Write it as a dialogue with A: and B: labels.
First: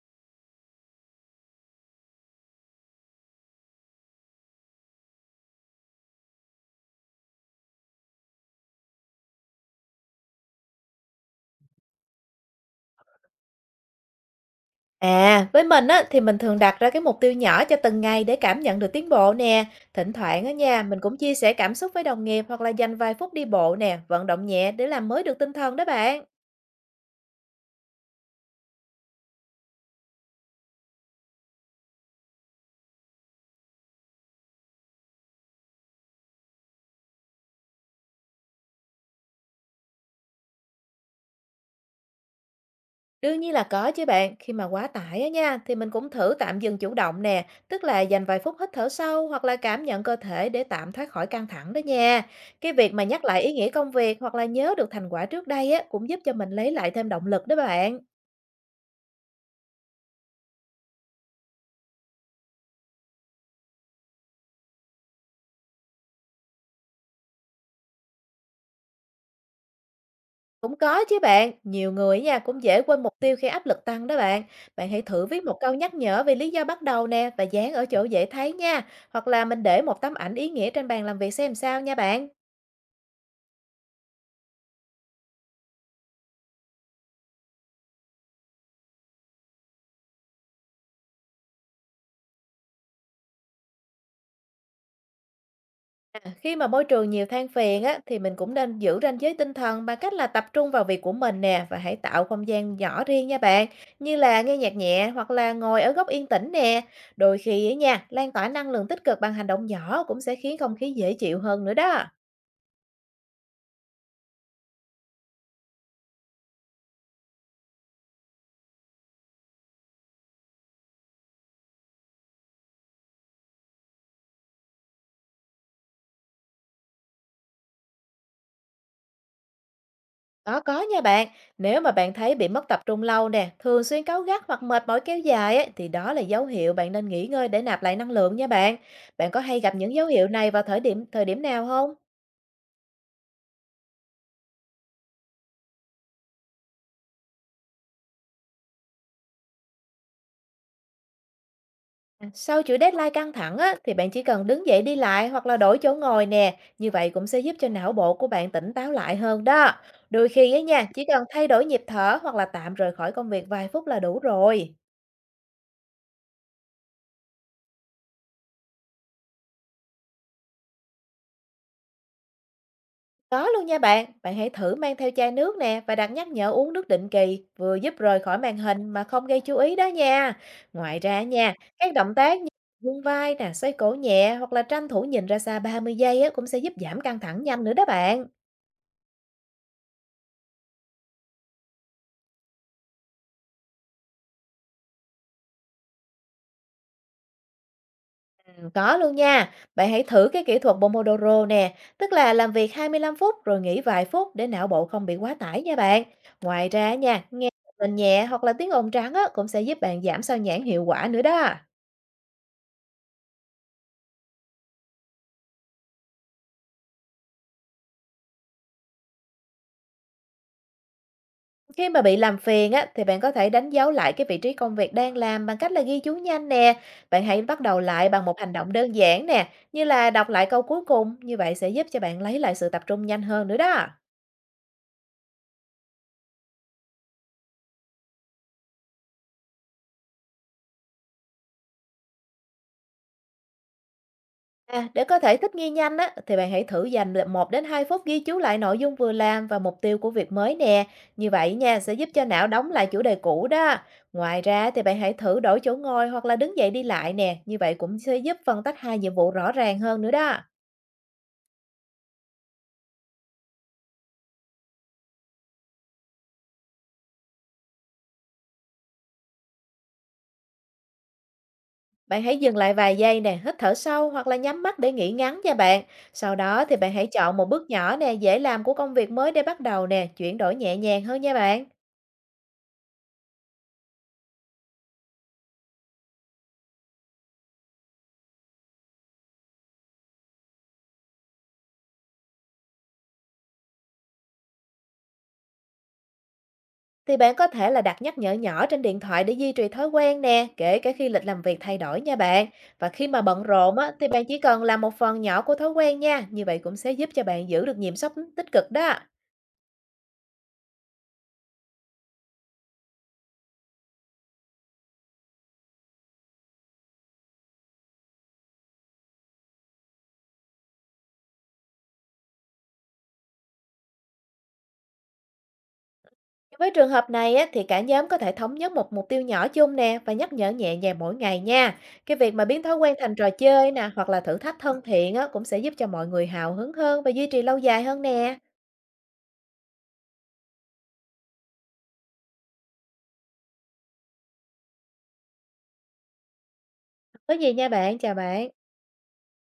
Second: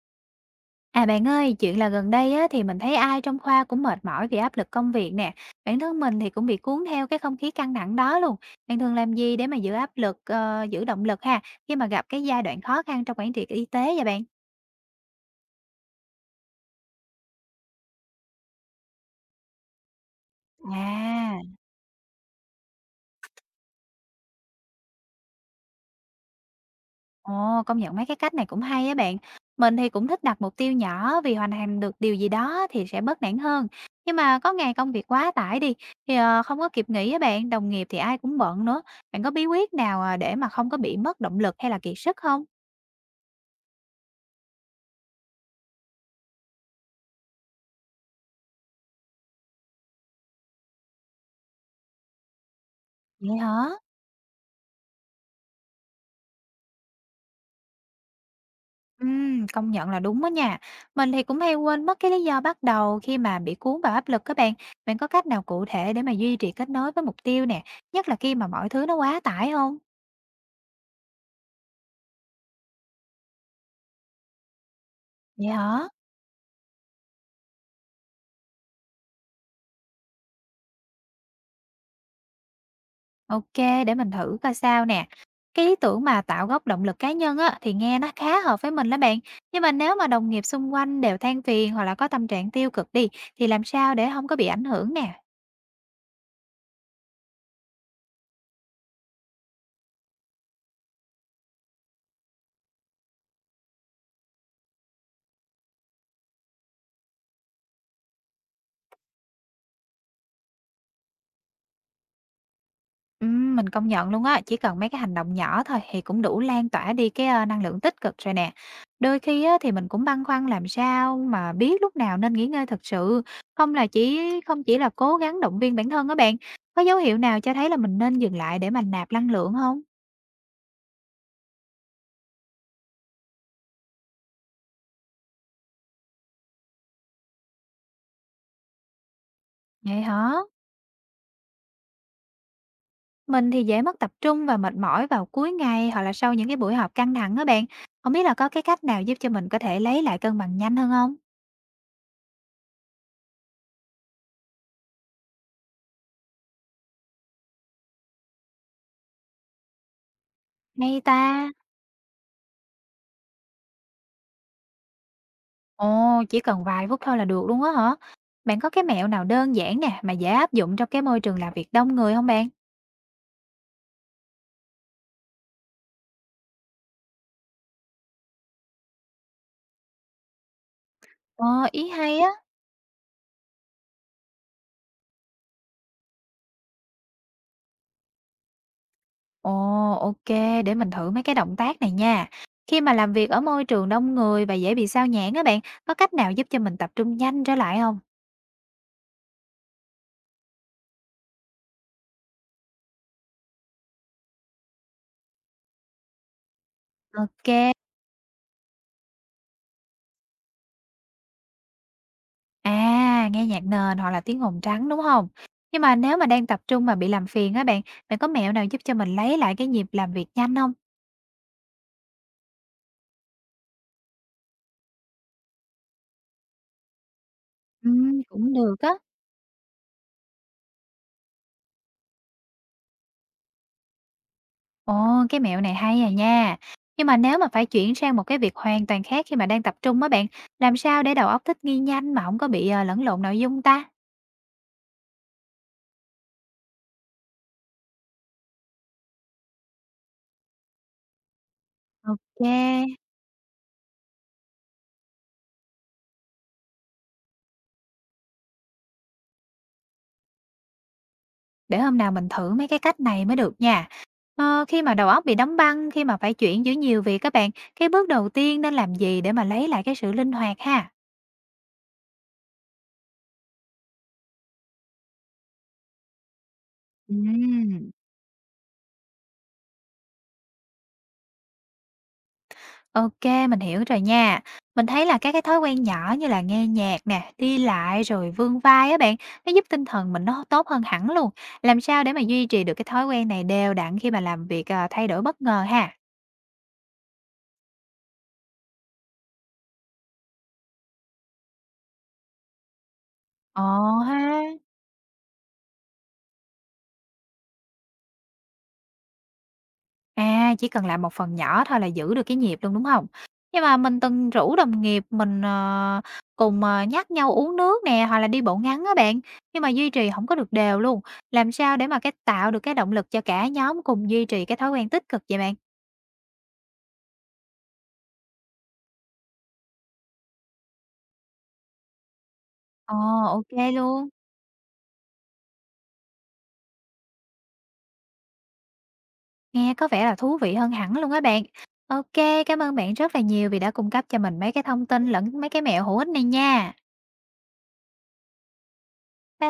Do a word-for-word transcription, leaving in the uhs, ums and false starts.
A: À bạn ơi, chuyện là gần đây á, thì mình thấy ai trong khoa cũng mệt mỏi vì áp lực công việc nè. Bản thân mình thì cũng bị cuốn theo cái không khí căng thẳng đó luôn. Bạn thường làm gì để mà giữ áp lực, ờ, giữ động lực ha, khi mà gặp cái giai đoạn khó khăn trong quản trị y tế vậy bạn?
B: À, với mình á, thì mình thường đặt ra cái mục tiêu nhỏ cho từng ngày để cảm nhận được tiến bộ nè. Thỉnh thoảng ở nhà mình cũng chia
A: À,
B: sẻ cảm xúc với đồng nghiệp hoặc là dành vài phút đi bộ nè, vận động nhẹ để làm mới được tinh thần đó bạn.
A: ồ, công nhận mấy cái cách này cũng hay á bạn. Mình thì cũng thích đặt mục tiêu nhỏ vì hoàn thành được điều gì đó thì sẽ bớt nản hơn. Nhưng mà có ngày công việc quá tải đi, thì ờ, không có kịp nghỉ á bạn, đồng nghiệp thì ai cũng bận nữa. Bạn có bí quyết nào ờ, để mà không có bị mất động lực hay là kiệt sức không?
B: Đương nhiên là có chứ bạn, khi mà quá tải á nha, thì mình cũng thử tạm dừng chủ động nè, tức là dành vài phút hít thở sâu hoặc là cảm nhận cơ thể để tạm thoát khỏi căng thẳng đó nha. Cái việc mà nhắc
A: Vậy
B: lại ý nghĩa
A: hả?
B: công việc hoặc là nhớ được thành quả trước đây á, cũng giúp cho mình lấy lại thêm động lực đó bạn.
A: Ừm, công nhận là đúng đó nha. Mình thì cũng hay quên mất cái lý do bắt đầu khi mà bị cuốn vào áp lực các bạn. Bạn có cách nào cụ thể để mà duy trì kết nối với mục tiêu nè, nhất là khi mà mọi thứ nó quá tải không?
B: Cũng có chứ bạn, nhiều người nha cũng dễ quên mục tiêu khi áp lực tăng đó bạn. Bạn hãy thử viết
A: Vậy
B: một câu
A: hả?
B: nhắc nhở về lý do bắt đầu nè và dán ở chỗ dễ thấy nha. Hoặc là mình để một tấm ảnh ý nghĩa trên bàn làm việc xem sao nha bạn.
A: Ok, để mình thử coi sao nè. Cái ý tưởng mà tạo gốc động lực cá nhân á thì nghe nó khá hợp với mình đó bạn. Nhưng mà nếu mà đồng nghiệp xung quanh đều than phiền hoặc là có tâm trạng tiêu cực đi thì làm sao để không có bị ảnh hưởng nè?
B: À, khi mà môi trường nhiều than phiền á, thì mình cũng nên giữ ranh giới tinh thần bằng cách là tập trung vào việc của mình nè và hãy tạo không gian nhỏ riêng nha bạn. Như là nghe nhạc nhẹ hoặc là ngồi ở góc yên tĩnh nè. Đôi khi ấy nha, lan tỏa năng lượng tích cực bằng hành động nhỏ cũng sẽ khiến không khí dễ chịu hơn nữa đó.
A: Ừm, mình công nhận luôn á, chỉ cần mấy cái hành động nhỏ thôi thì cũng đủ lan tỏa đi cái, ơ, năng lượng tích cực rồi nè. Đôi khi á, thì mình cũng băn khoăn làm sao mà biết lúc nào nên nghỉ ngơi thật sự, không là chỉ không chỉ là cố gắng động viên bản thân á bạn. Có dấu hiệu nào cho thấy là mình nên dừng lại để mà nạp năng lượng không?
B: Có, có nha bạn. Nếu mà bạn thấy bị mất tập trung lâu nè, thường xuyên cáu gắt hoặc mệt mỏi kéo dài ấy, thì đó là dấu hiệu bạn nên nghỉ ngơi để nạp lại năng lượng nha bạn. Bạn có hay gặp những
A: Vậy
B: dấu hiệu
A: hả?
B: này vào thời điểm thời điểm nào không?
A: Mình thì dễ mất tập trung và mệt mỏi vào cuối ngày hoặc là sau những cái buổi họp căng thẳng á bạn. Không biết là có cái cách nào giúp cho mình có thể lấy lại cân bằng nhanh hơn không?
B: À, sau chuỗi deadline căng thẳng á, thì bạn chỉ cần đứng dậy đi lại hoặc là đổi chỗ ngồi nè. Như vậy cũng sẽ giúp cho não bộ của bạn tỉnh táo lại hơn đó. Đôi khi á nha,
A: Hay
B: chỉ cần thay
A: ta!
B: đổi nhịp thở hoặc là tạm rời khỏi công việc vài phút là đủ rồi.
A: Ồ, chỉ cần vài phút thôi là được luôn á hả? Bạn có cái mẹo nào đơn giản nè mà dễ áp dụng trong cái môi trường làm việc đông người không bạn?
B: Có luôn nha bạn, bạn hãy thử mang theo chai nước nè và đặt nhắc nhở uống nước định kỳ, vừa giúp rời khỏi màn hình mà không gây chú ý đó nha. Ngoài ra
A: Ờ,
B: nha,
A: ý
B: các động
A: hay á.
B: tác như vươn vai nè, xoay cổ nhẹ hoặc là tranh thủ nhìn ra xa ba mươi giây á, cũng sẽ giúp giảm căng thẳng nhanh nữa đó bạn.
A: Ồ, OK, để mình thử mấy cái động tác này nha. Khi mà làm việc ở môi trường đông người và dễ bị sao nhãng á bạn, có cách nào giúp cho mình tập trung nhanh trở lại không?
B: Ừ, có luôn nha, bạn hãy thử cái kỹ thuật Pomodoro nè, tức là làm việc hai mươi lăm phút rồi nghỉ vài phút để não bộ không bị quá tải nha bạn. Ngoài ra nha, nghe
A: OK.
B: nhạc nền nhẹ hoặc là tiếng ồn trắng á, cũng sẽ giúp bạn giảm sao nhãng hiệu quả nữa đó.
A: À, nghe nhạc nền hoặc là tiếng ồn trắng, đúng không? Nhưng mà nếu mà đang tập trung mà bị làm phiền á bạn, bạn có mẹo nào giúp cho mình lấy lại cái nhịp làm việc nhanh không?
B: Khi mà bị làm phiền á, thì bạn có thể đánh dấu lại cái vị trí công việc đang làm bằng cách là ghi chú nhanh nè. Bạn hãy bắt đầu lại
A: Ừm,
B: bằng một hành
A: cũng
B: động
A: được á.
B: đơn giản nè, như là đọc lại câu cuối cùng, như vậy sẽ giúp cho bạn lấy lại sự tập trung nhanh hơn nữa đó.
A: Ồ, cái mẹo này hay à nha. Nhưng mà nếu mà phải chuyển sang một cái việc hoàn toàn khác khi mà đang tập trung á bạn, làm sao để đầu óc thích nghi nhanh mà không có bị ờ, lẫn lộn nội dung ta?
B: À, để có thể thích nghi nhanh á, thì bạn hãy thử dành là một đến hai phút ghi chú lại nội dung vừa làm và mục tiêu của việc mới nè. Như vậy nha, sẽ giúp cho
A: Ok,
B: não đóng lại chủ đề cũ đó. Ngoài ra thì bạn hãy thử đổi chỗ ngồi hoặc là đứng dậy đi lại nè, như vậy cũng sẽ giúp phân tách hai nhiệm vụ rõ ràng hơn nữa đó.
A: để hôm nào mình thử mấy cái cách này mới được nha. Ờ, khi mà đầu óc bị đóng băng, khi mà phải chuyển giữa nhiều việc các bạn, cái bước đầu tiên nên làm gì để mà lấy lại cái sự linh hoạt ha?
B: Bạn hãy dừng lại vài giây nè, hít thở sâu hoặc là nhắm mắt để nghỉ ngắn nha bạn. Sau đó thì bạn hãy chọn một bước
A: Ừ.
B: nhỏ nè, dễ làm của công việc mới để bắt đầu nè, chuyển đổi nhẹ nhàng hơn nha bạn.
A: OK, mình hiểu rồi nha. Mình thấy là các cái thói quen nhỏ như là nghe nhạc nè, đi lại rồi vươn vai á bạn, nó giúp tinh thần mình nó tốt hơn hẳn luôn. Làm sao để mà duy trì được cái thói quen này đều đặn khi mà làm việc, à, thay đổi bất ngờ ha?
B: Thì bạn có thể là đặt nhắc nhở nhỏ trên điện thoại để duy trì thói quen nè, kể cả khi lịch làm việc thay đổi nha bạn. Và khi mà bận
A: Ờ
B: rộn á, thì
A: ha.
B: bạn chỉ cần làm một phần nhỏ của thói quen nha, như vậy cũng sẽ giúp cho bạn giữ được nhịp sống tích cực đó.
A: À, chỉ cần làm một phần nhỏ thôi là giữ được cái nhịp luôn, đúng không? Nhưng mà mình từng rủ đồng nghiệp mình, ờ, cùng, ờ, nhắc nhau uống nước nè, hoặc là đi bộ ngắn á bạn, nhưng mà duy trì không có được đều luôn. Làm sao để mà cái tạo được cái động lực cho cả nhóm cùng duy trì cái thói quen tích cực vậy bạn?
B: Với trường hợp này á, thì cả nhóm có thể thống nhất một mục tiêu nhỏ chung nè và nhắc nhở nhẹ nhàng mỗi ngày nha. Cái việc mà biến thói quen
A: Ờ,
B: thành trò
A: ok
B: chơi nè hoặc
A: luôn,
B: là thử thách thân thiện á, cũng sẽ giúp cho mọi người hào hứng hơn và duy trì lâu dài hơn nè.
A: nghe có vẻ là thú vị hơn hẳn luôn á bạn. Ok, cảm ơn bạn rất là nhiều vì đã cung cấp cho mình mấy cái thông tin lẫn mấy cái mẹo hữu ích này nha.
B: Có gì nha bạn, chào bạn.
A: Bye.